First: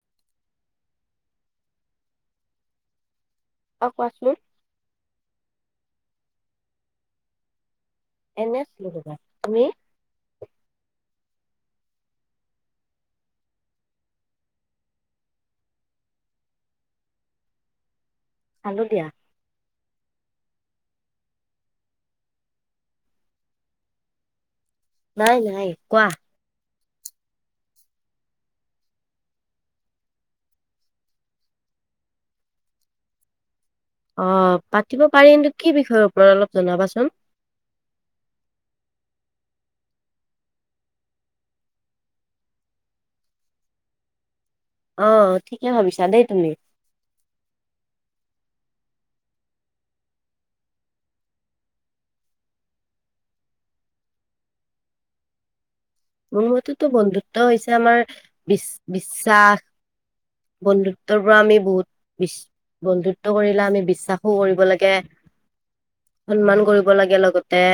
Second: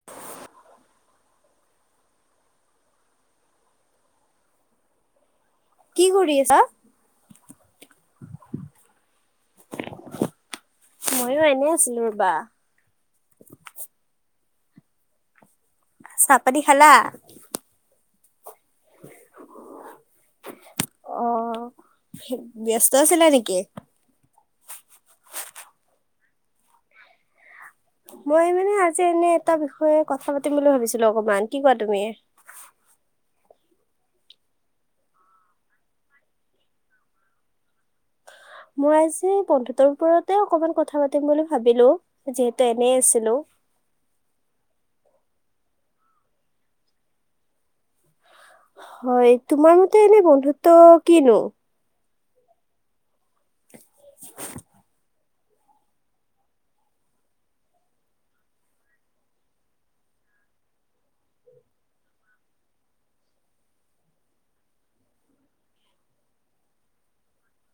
[inaudible] অঁ কোৱাচোন? কি কৰি আছা? এনে আছিলো ৰবা, তুমি? ময়ো এনেই আছিলো ৰবা। চাহপাতি খালা! খালো দিয়া। অঁ, ব্যস্ত আছিলা নেকি? নাই নাই কোৱা। মই মানে আজি এনেই এটা বিষয়ে কথা পাতিম বুলি ভাবিছিলো, অকমান কি কোৱা তুমি। অঁ পাতিব পাৰিম তো কি বিষয়ৰ ওপৰত অলপ জনাবাচোন? মই আজি বন্ধুতৰ ওপৰতে অকমান কথা পাতিম বুলি ভাবিলো। যিহেতু এনেই আছিলো। অঁ, ঠিকেই ভাবিছা দেই তুমি। হয়, তোমাৰ মতে এনেই বন্ধুত্ব কিনো? [inaudible] মোৰ মতে তো বন্ধুত্ব হৈছে আমাৰ বিশ বিশ্বাস বন্ধুত্বৰ পৰা আমি বহুত বিশ বন্ধুত্ব কৰিলে আমি বিশ্বাস কৰিব লাগে। সন্মান কৰিব লাগে লগতে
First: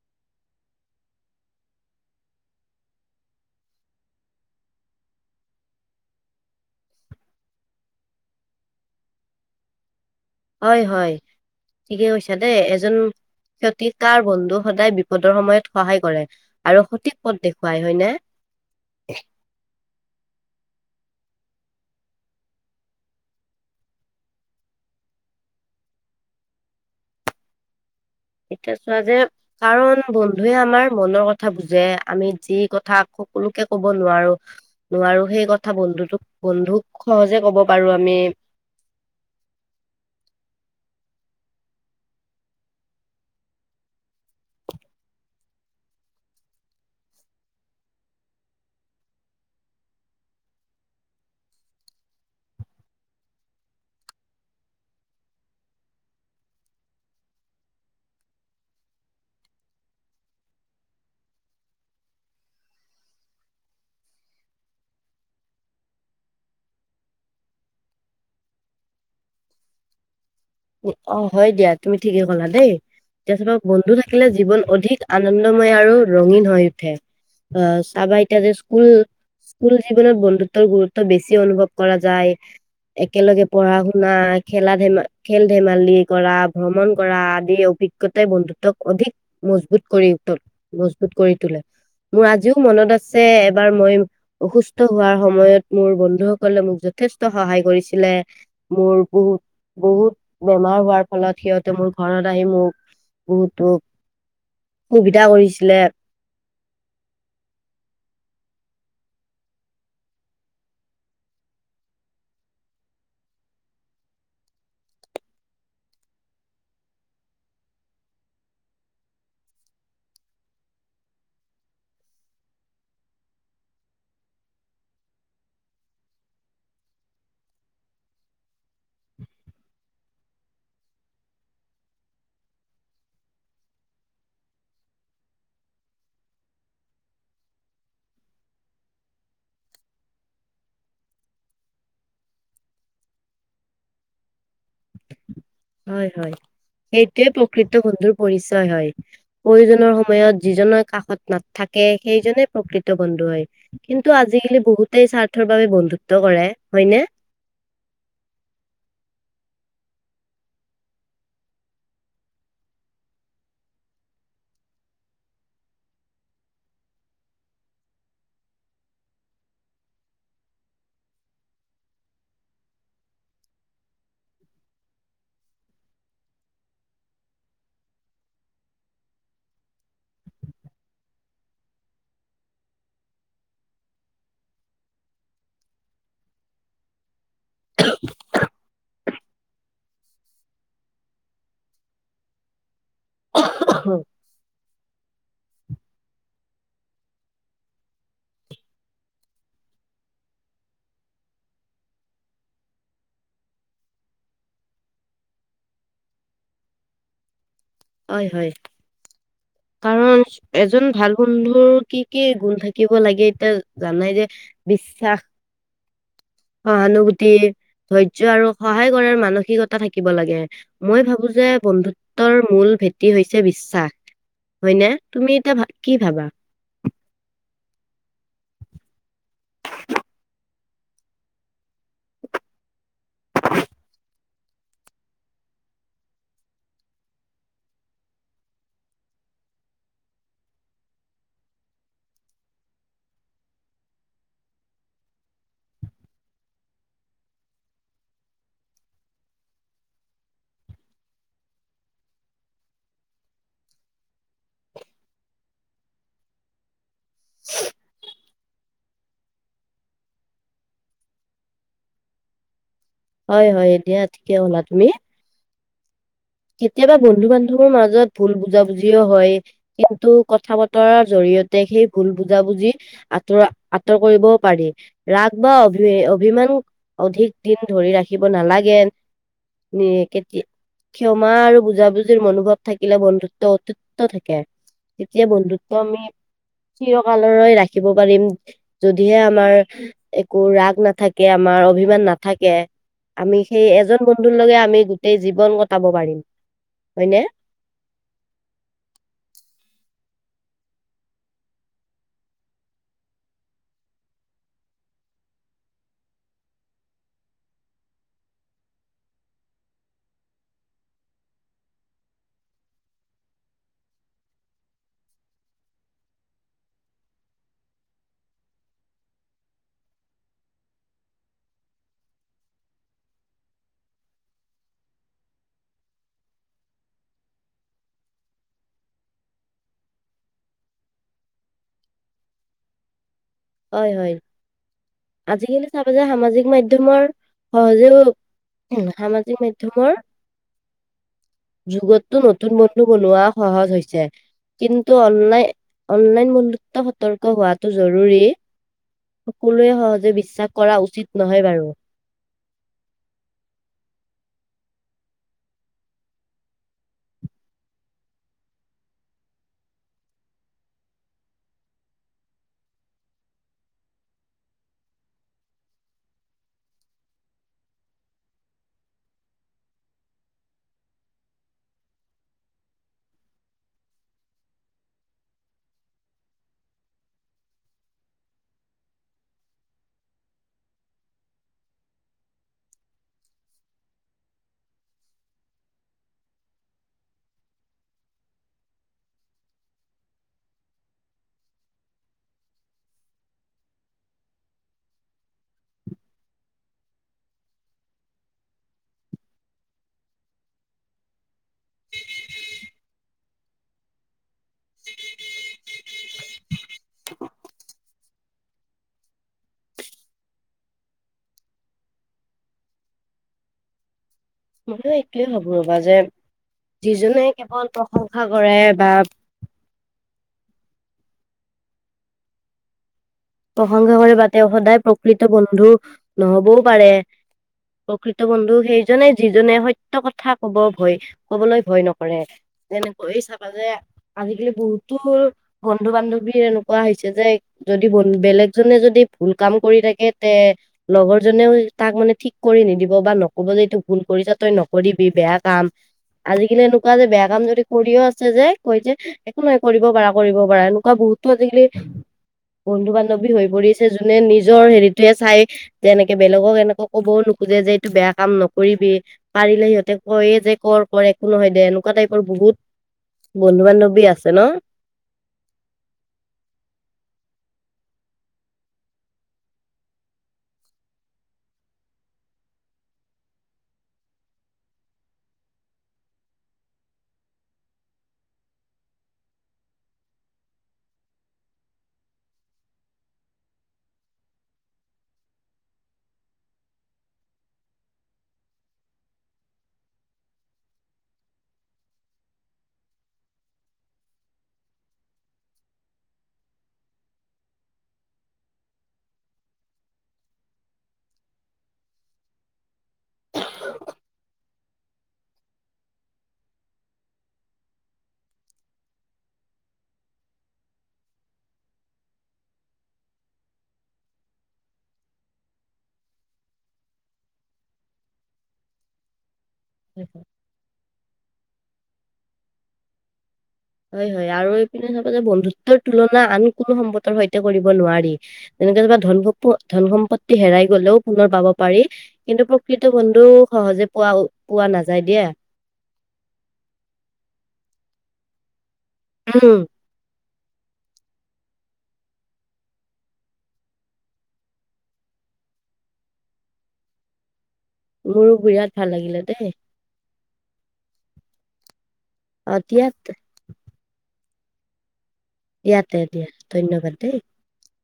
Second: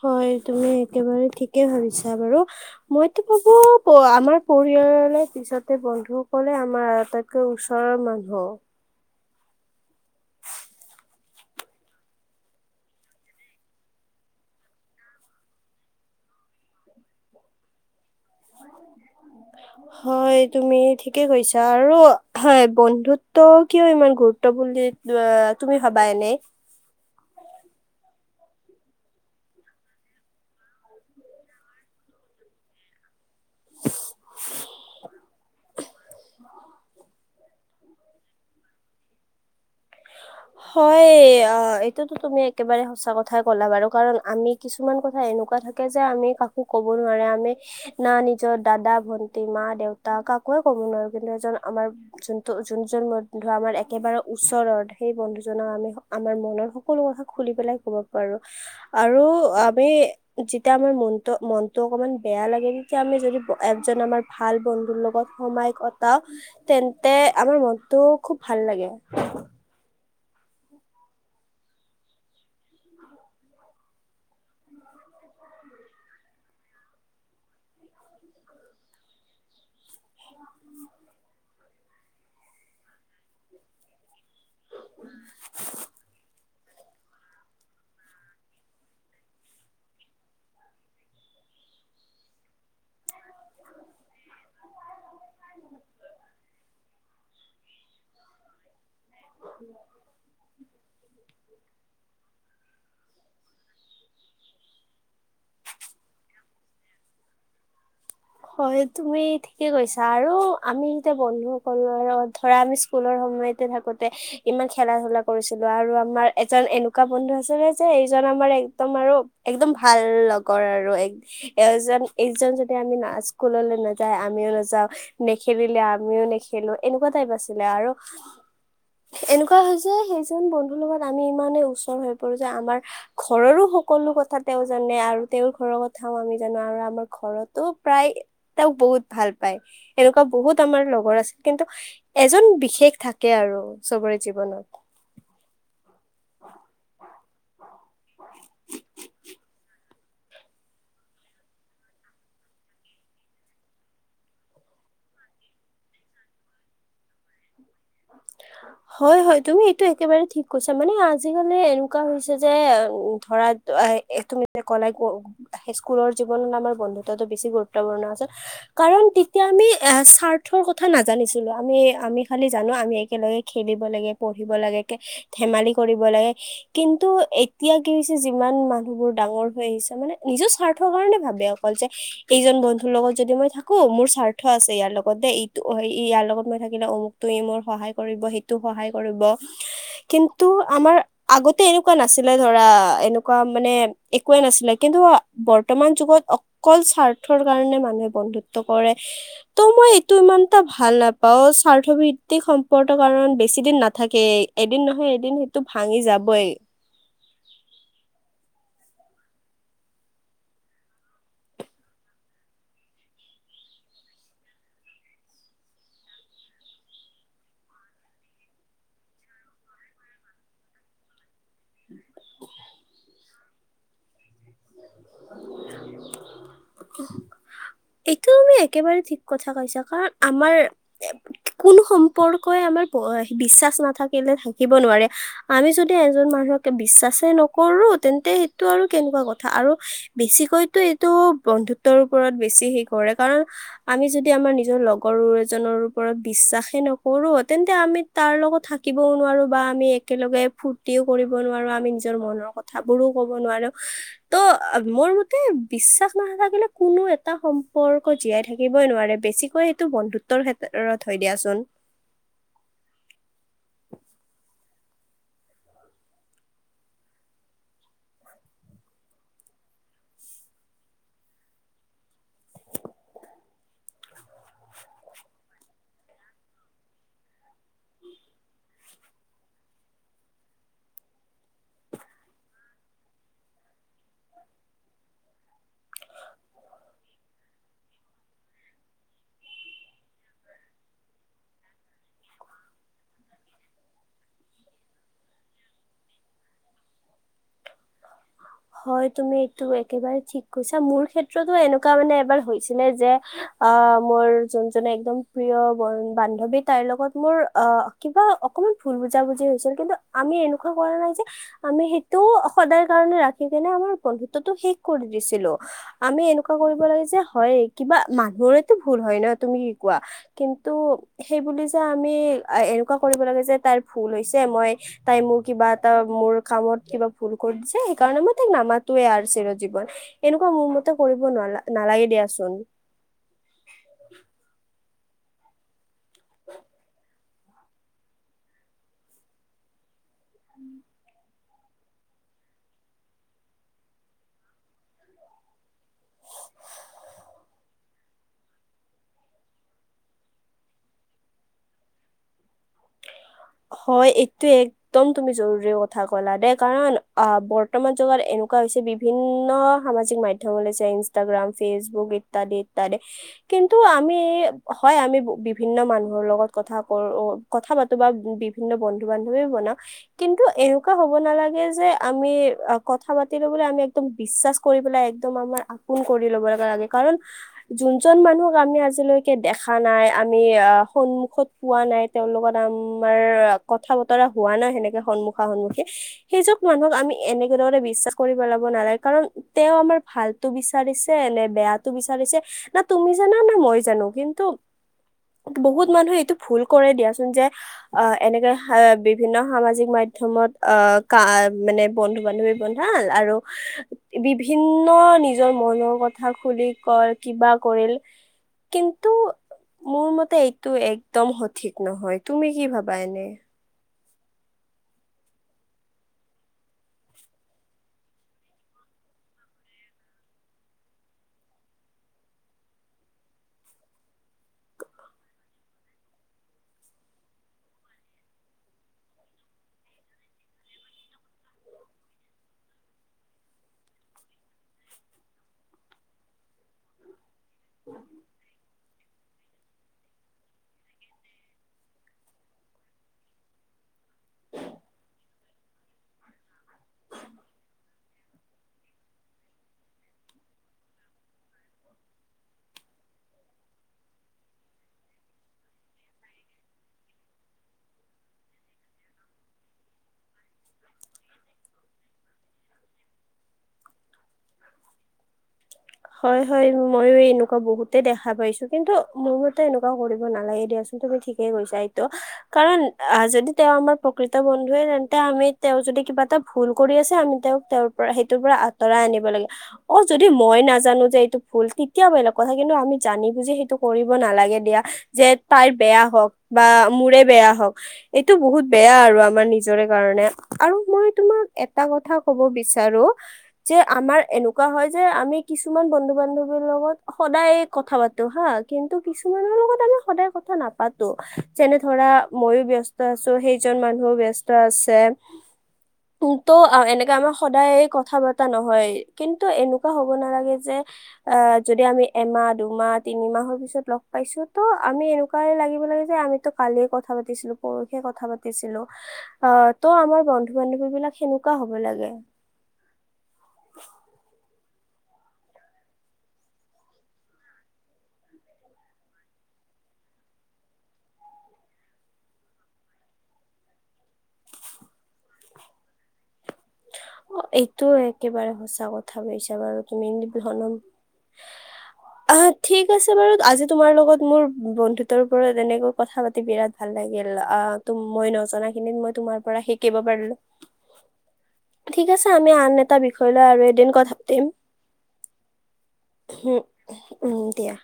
হয় তুমি একেবাৰে ঠিকে ভাবিছা বাৰু। মইতো ভাবো আমাৰ পৰিয়ালৰ পিছতে বন্ধুসকলে আমাৰ আটাইতকৈ ওচৰৰ মানুহ। হয় হয়, ঠিকে কৈছা দেই এজন [unintelligible] বন্ধু সদায় বিপদৰ সময়ত সহায় কৰে আৰু সঠিক পথ দেখুৱায় হয়নে? [inaudible] হয়, তুমি ঠিকে কৈছা আৰু বন্ধুত্ব কিয় ইমান গুৰুত্ব বুলি তুমি ভবা এনেই এতিয়া চোৱা যে কাৰণ বন্ধুৱে আমাৰ মনৰ কথা বুজে আমি যি কথা সকলোকে কব নোৱাৰো নোৱাৰো সেই কথা বন্ধুতোক বন্ধুক সহজে কব পাৰো আমি। হয়, এইটোতো তুমি একেবাৰে সঁচা কথাই ক'লা বাৰু, কাৰণ আমি কিছুমান কথা এনেকুৱা থাকে যে আমি কাকো ক'ব নোৱাৰে আমি না নিজৰ দাদা, ভন্টি, মা, দেউতা কাকোয়ে ক'ব নোৱাৰো কিন্তু এজন আমাৰ যোনটো যোন যোন বন্ধু আমাৰ একেবাৰে ওচৰৰ সেই বন্ধু জক আমি আমাৰ মনৰ সকলো কথা খুলি পেলাই কব পাৰো। আৰু আমি যেতিয়া আমাৰ মনতো, মনটো অকমান বেয়া লাগে তেতিয়া আমি যদি এজন আমাৰ ভাল বন্ধুৰ লগত সময় কটাও তেন্তে আমাৰ মনটো খুব ভাল লাগে। অ', হয় দিয়া তুমি ঠিকে কলা দেই। এতিয়া চাবা বন্ধু থাকিলে জীৱন অধিক আনন্দময় আৰু ৰঙীন হৈ উঠে। অ', চাবা এতিয়া যে স্কুল স্কুল জীৱনত বন্ধুত্বৰ গুৰুত্ব বেছি অনুভৱ কৰা যায়। একেলগে পঢ়া শুনা, খেলা ধেমা খেল ধেমালি কৰা, ভ্ৰমণ কৰা আদিৰ অভিজ্ঞতাই বন্ধুত্বক অধিক মজবুত কৰিল মজবুত কৰি তোলে। মোৰ আজিও মনত আছে এবাৰ মই অসুস্থ হোৱাৰ সময়ত মোৰ বন্ধুসকলে মোক যথেষ্ট সহায় কৰিছিলে। মোৰ বহু-বহুত বেমাৰ হোৱাৰ ফলত সিহঁত মোৰ ঘৰত আহি মোক বহুতো সুবিধা কৰিছিলে। হয়, তুমি ঠিকে কৈছা আৰু আমি যেতিয়া বন্ধুসকল ধৰা আমি স্কুলৰ সময়তে থাকোতে ইমান খেলা ধূলা কৰিছিলো আৰু আমাৰ এজন এনেকুৱা বন্ধু আছিলে যে এইজন আমাৰ একদম আৰু একদম ভাল লগৰ আৰু এজন এইজন যদি আমি নাচ স্কুললৈ নাযায় আমিও নাযাওঁ। নেখেলিলে আমিও নেখেলো, এনেকুৱা টাইপ আছিলে আৰু এনেকুৱা হয় যে সেইজন বন্ধুৰ লগত আমি ইমানেই ওচৰ হৈ পৰো যে আমাৰ ঘৰৰো সকলো কথা তেওঁ জানে আৰু তেওঁৰ ঘৰৰ কথাও আমি জানো আৰু আমাৰ ঘৰতো প্ৰায় তেওঁক বহুত ভাল পায়, এনেকুৱা বহুত আমাৰ লগৰ আছিল কিন্তু এজন বিশেষ থাকে আৰু চবৰে জীৱনত। হয় হয়, সেইটোয়ে প্ৰকৃত বন্ধুৰ পৰিচয় হয়। প্ৰয়োজনৰ সময়ত যিজনৰ কাষত নাথাকে সেইজনে প্ৰকৃত বন্ধু হয়। কিন্তু আজিকালি বহুতেই স্বাৰ্থৰ বাবে বন্ধুত্ব কৰে, হয়নে? [inaudible] হয় হয় তুমি এইটো একেবাৰে ঠিক কৈছা, মানে আজিকালি এনেকুৱা হৈছে যে ধৰা এ তুমি কলাই হাই স্কুলৰ জীৱনত আমাৰ বন্ধুত্বটো বেছি গুৰুত্বপূৰ্ণ আছে। কাৰণ তেতিয়া আমি এ স্বাৰ্থৰ কথা নাজানিছিলো, আমি আমি খালি জানো আমি একেলগে খেলিব লাগে, পঢ়িব লাগে, ধেমালি কৰিব লাগে কিন্তু এতিয়া কি হৈছে যিমান মানুহবোৰ ডাঙৰ হৈ আহিছে মানে নিজৰ স্বাৰ্থৰ কাৰণে ভাবে আও। যে এইজন বন্ধুৰ লগত যদি মই থাকো মোৰ স্বাৰ্থ আছে ইয়াৰ লগতে এইটো ইয়াৰ লগত মই থাক ই ন অমুকতো ই মোৰ সহায় কৰিব সিটো সহায় কৰিব কিন্তু আমাৰ আগতে এনেকুৱা নাছিলে ধৰা এনেক কোৱা মানে একোৱে নাছিলে কিন্তু বৰ্তমান যুগত অকল স্বাৰ্থৰ কাৰণে মানুহে বন্ধুত্ব কৰে। ত মই এইটো ইমান এটা ভাল নাপাও স্বাৰ্থ ভিত্তিক সম পৰ্ত কাৰণ বেছি দিন নাথাকেই এদিন নহয় এদিন সেইটো ভাঙি যাবই। হয় হয় কাৰণ এজন ভাল বন্ধুৰ কি কি গুণ থাকিব লাগে এতিয়া জানাই যে বিশ্বাস, সহানুভূতি ধৈৰ্য্য আৰু সহায় কৰাৰ মানসিকতা থাকিব লাগে, মই ভাবো যে বন্ধুত্বৰ মূল ভেটি হৈছে বিশ্বাস হয়নে? তুমি এতিয়া ভা কি ভাবা? [inaudible] এইটো আমি একেবাৰে ঠিক কথা কৈছা কাৰণ আমাৰ কোনো সম্পৰ্কই আমাৰ ব এ বিশ্বাস নাথাকিলে থাকিব নোৱাৰে। আমি যদি এজন মানুহকে বিশ্বাসে নকৰো তেন্তে সেইটো আৰু কেনেকুৱা কথা আৰু বেছিকৈতো এইটো বন্ধুত্বৰ ওপৰত বেছি হেই কৰে কাৰণ আমি যদি আমাৰ নিজৰ লগৰ এজনৰ ওপৰত বিশ্বাসে নকৰো তেন্তে আমি তাৰ লগত থাকিবও নোৱাৰো বা আমি একেলগে ফূুৰ্তিও কৰিব নোৱাৰো আমি নিজৰ মনৰ কথা কথাবোৰো কব নোৱাৰো, ত মোৰ মতে বিশ্বাস নাথাকিলে কোনো এটা সম্পৰ্ক জীয়াই থাকিবই নোৱাৰে, বেছিকৈ সেইটো বন্ধুত্বৰ ক্ষেত্ৰত হয় দিয়াচোন। হয় হয় এতিয়া ঠিকে কলা তুমি। কেতিয়াবা বন্ধু-বান্ধৱৰ মাজত ভুল বুজাবুজিও হয়। কিন্তু কথা বতৰাৰ জৰিয়তে সেই ভুল বুজাবুজি আঁতৰা আঁতৰ কৰিব পাৰি, ৰাগ বা অভি অভিমান অধিক দিন ধৰি ৰাখিব নালাগে, এ কেতি ক্ষমা আৰু বুজাবুজিৰ মনোভাৱ থাকিলে বন্ধুত্ব অটুটও থাকে। তেতিয়া বন্ধুত্ব আমি চিৰকাললৈ ৰাখিব পাৰিম। যদিহে আমাৰ একো ৰাগ নাথাকে আমাৰ অভিমান নাথাকে। আমি সেই এজন বন্ধুৰ লগে আমি গোটেই জীৱন কটাব পাৰিম, হয় নে? হয় তুমি এইটো একেবাৰে ঠিক কৈছা, মোৰ ক্ষেত্ৰতো এনেকুৱা মানে এবাৰ হৈছিলে যে অ মোৰ যোনজনে একদম প্ৰিয় ব বান্ধৱী তাইৰ লগত মোৰ অহ কিবা অকণমান ভুল বুজা বুজি হৈছিল কিন্তু আমি এনেকুৱা কৰা নাই যে আমি সেইটো সদায় কাৰনে ৰাখি কেনে আমাৰ বন্ধুত্বটো শেষ কৰি দিছিলো। আমি এনেকুৱা কৰিব লাগে যে হয় কিবা মানুহৰেতো ভুল হয় ন তুমি কি কোৱা? কিন্তু সেইবুলি যে আমি এনেকুৱা কৰিব লাগে যে তাইৰ ভুল হৈছে মই তাই মোৰ কিবা এটা মোৰ কামত কিবা ভুল কৰি দিছে সেই কাৰণে মই তাইক নামাতোৱে আৰু চিৰ জীৱন এনেকুৱা মোৰ মতে কৰিব নালা নালাগে দিয়াচোন। হয় হয় আজিকালি চাবা যে সামাজিক মাধ্যমৰ সহজেও উম সামাজিক মাধ্যমৰ যুগতো নতুন বন্ধু বনোৱা সহজ হৈছে। কিন্তু অনলাইন অনলাইন বন্ধুত্ব সতৰ্ক হোৱাটো জৰুৰী। সকলোৱে সহজে বিশ্বাস কৰা উচিত নহয় বাৰু। হয় এইটো এক একদম তুমি জৰুৰী কথা কলা দেই কাৰণ আহ বৰ্তমান যুগত এনেকুৱা হৈছে বিভিন্ন সামাজিক মাধ্যম ওলাইছে, ইনষ্টাগ্ৰাম, ফেচবুক ইত্যাদি ইত্যাদি। কিন্তু আমি হয় আমি বিভিন্ন মানুহৰ লগত কথা কো কথা পাতো বা বিভিন্ন বন্ধু বান্ধবী বনাও। কিন্তু এনেকুৱা হব নালাগে যে আমি কথা পাতি লবলৈ আমি একদম বিশ্বাস কৰি পেলাই একদম আমাৰ আপোন কৰি ল'ব লগা লাগে কাৰণ যোনজন মানুহক আমি আজিলৈকে দেখা নাই আমি আহ সন্মুখত পোৱা নাই তেওঁৰ লগত আমাৰ কথা বতৰা হোৱা নাই সেনেকে সন্মুখা সন্মুখী সেই য মানুহক আমি এনেকে দৰে বিশ্বাস কৰিব পেলাব নালাগে কাৰণ তেওঁ আমাৰ ভালতো বিচাৰিছে নে বেয়াটো বিচাৰিছে না তুমি জানা না মই জানো কিন্তু বহুত মানুহে এইটো ভুল কৰে দিয়াচোন যে অ এনেকে অ বিভিন্ন সামাজিক মাধ্যমত অ কা মানে বন্ধু বান্ধৱী গন ভাল আৰু বিভিন্ন নিজৰ মনৰ কথা খুলি কয় কিবা কৰিল কিন্তু মোৰ মতে এইটো একদম সঠিক নহয় তুমি কি ভাবা পাইনে! মইতো এইোৱেই ভাবো ৰ'বা যে যিজনে কেৱল প্ৰশংসা কৰে বা প্ৰসংসা কৰে বা তেওঁ সদায় প্ৰকৃত বন্ধু নহবও পাৰে। প্ৰকৃত বন্ধু সেইজনে যিজনে সত্য কথা কব ভয় কবলৈ ভয় নকৰে। তেনেকৈয়ে চাবা যে আজিকালি বহুতো বন্ধু বান্ধৱীৰ এনেকুৱা হৈছে যে যদি বনু বেলেগজনে যদি ভুল কাম কৰি থাকে তে লগৰ জনেও তাক মানে ঠিক কৰি নিদিব বা নকব যে ত ভুল কৰিছা তই নকৰিবি বেয়া কাম আজিকালি এনেকুৱা যে বেয়া কাম যদি কৰিও আছে যে কৈ যে একো নহাই কৰিব পাৰা কৰিব পাৰা এনেকুৱা বহুতো আজিকালি বন্ধু বান্ধৱী হৈ পৰিছে যোনে নিজৰ হেৰিটোৱে চাই যে এনেকে বেলেগক এনেকে ক'বও নোখোজে যে এইটো বেয়া কাম নকৰিবি পাৰিলে সিহঁতে কয়ে যে কৰ কৰ একো নহয় দে এনেকুৱা টাইপৰ বহুত বন্ধু বান্ধৱী আছে ন! হয় হয় মইয়ো এনেকুৱা বহুতে দেখা পাইছো কিন্তু মোৰ মতে এনেকুৱা কৰিব নালাগে দিয়াচোন। তুমি ঠিকেই কৈছা এইতো কাৰণ আ যদি তেওঁ আমাৰ প্ৰকৃত বন্ধুৱে তেন্তে আমি তেওঁ যদি কিবা এটা ভুল কৰি আছে আমি তেওঁক তেওঁৰ পৰা সেইটোৰ পৰা আঁতৰাই আনিব লাগে অ যদি মই নাজো জানো যে এইটো ভুল তেতিয়াও বেলেগ কথা কিন্তু আমি জানি বুজি সেইটো কৰিব নালাগে দিয়া যে তাইৰ বেয়া হওক বা মোৰে বেয়া হওক এইটো বহুত বেয়া আৰু আমাৰ নিজৰে কাৰণে আৰু মই তোমাক এটা কথা কব বিচাৰো যে আমাৰ এনেকুৱা হয় যে আমি কিছুমান বন্ধু বান্ধৱীৰ লগত সদায় কথা পাতো হা কিন্তু কিছুমানৰ লগত আমি সদায় কথা নাপাতো। যেনে ধৰা মইয়ো ব্যস্ত আছো সেইজন মানুহেও ব্যস্ত আছে তো এনেকা আমাৰ সদায় কথা পতা নহয় কিন্তু এনেকোৱা হব নালাগে যে অ যদি আমি এমাহ দুমাহ তিনিমাহৰ পিছত লগ পাইছো ত' আমি এনেকোৱাই লাগিব লাগে যে আমি ত কালিয়ে কথা পাতিছিলো পৰহিয়ে কথা পাতিছিলো অ ত আমাৰ বন্ধু -বান্ধৱী বিলাক সেনেকোৱা হ'ব লাগে। হয় হয় আৰু এইপিনে চাবা যে বন্ধুত্বৰ তুলনা আন কোনো সম্পকৰ সৈতে কৰিব নোৱাৰি। তেনেকে যেনিবা ধন সম্প ধন সম্পত্তি হেৰাই গলেও পুনৰ পাব পাৰি। কিন্তু প্ৰকৃত বন্ধু সহজে পোৱা পোৱা নাযায় দিয়া। অ এইটো একেবাৰে সঁচা কথা কৈছা উম, বাৰু তুমি এনেধৰণৰ হ আহ ঠিক আছে বাৰু আজি তোমাৰ লগত মোৰ বন্ধুত্বৰ ওপৰত এনেকৈ কথা পাতি বিৰাট ভাল লাগিল অ তুম মোৰো মই বিৰাট ভাল নজনাখিনিত মই লাগিলে তোমাৰ দেই পৰা শিকিব পাৰিলো ঠিক আছে আমি অ আন দিয়া এটা বিষয় লৈ আৰু এদিন কথা পাতিম দিয়া তে দিয়া হুম ধন্যবাদ দেই উম দিয়া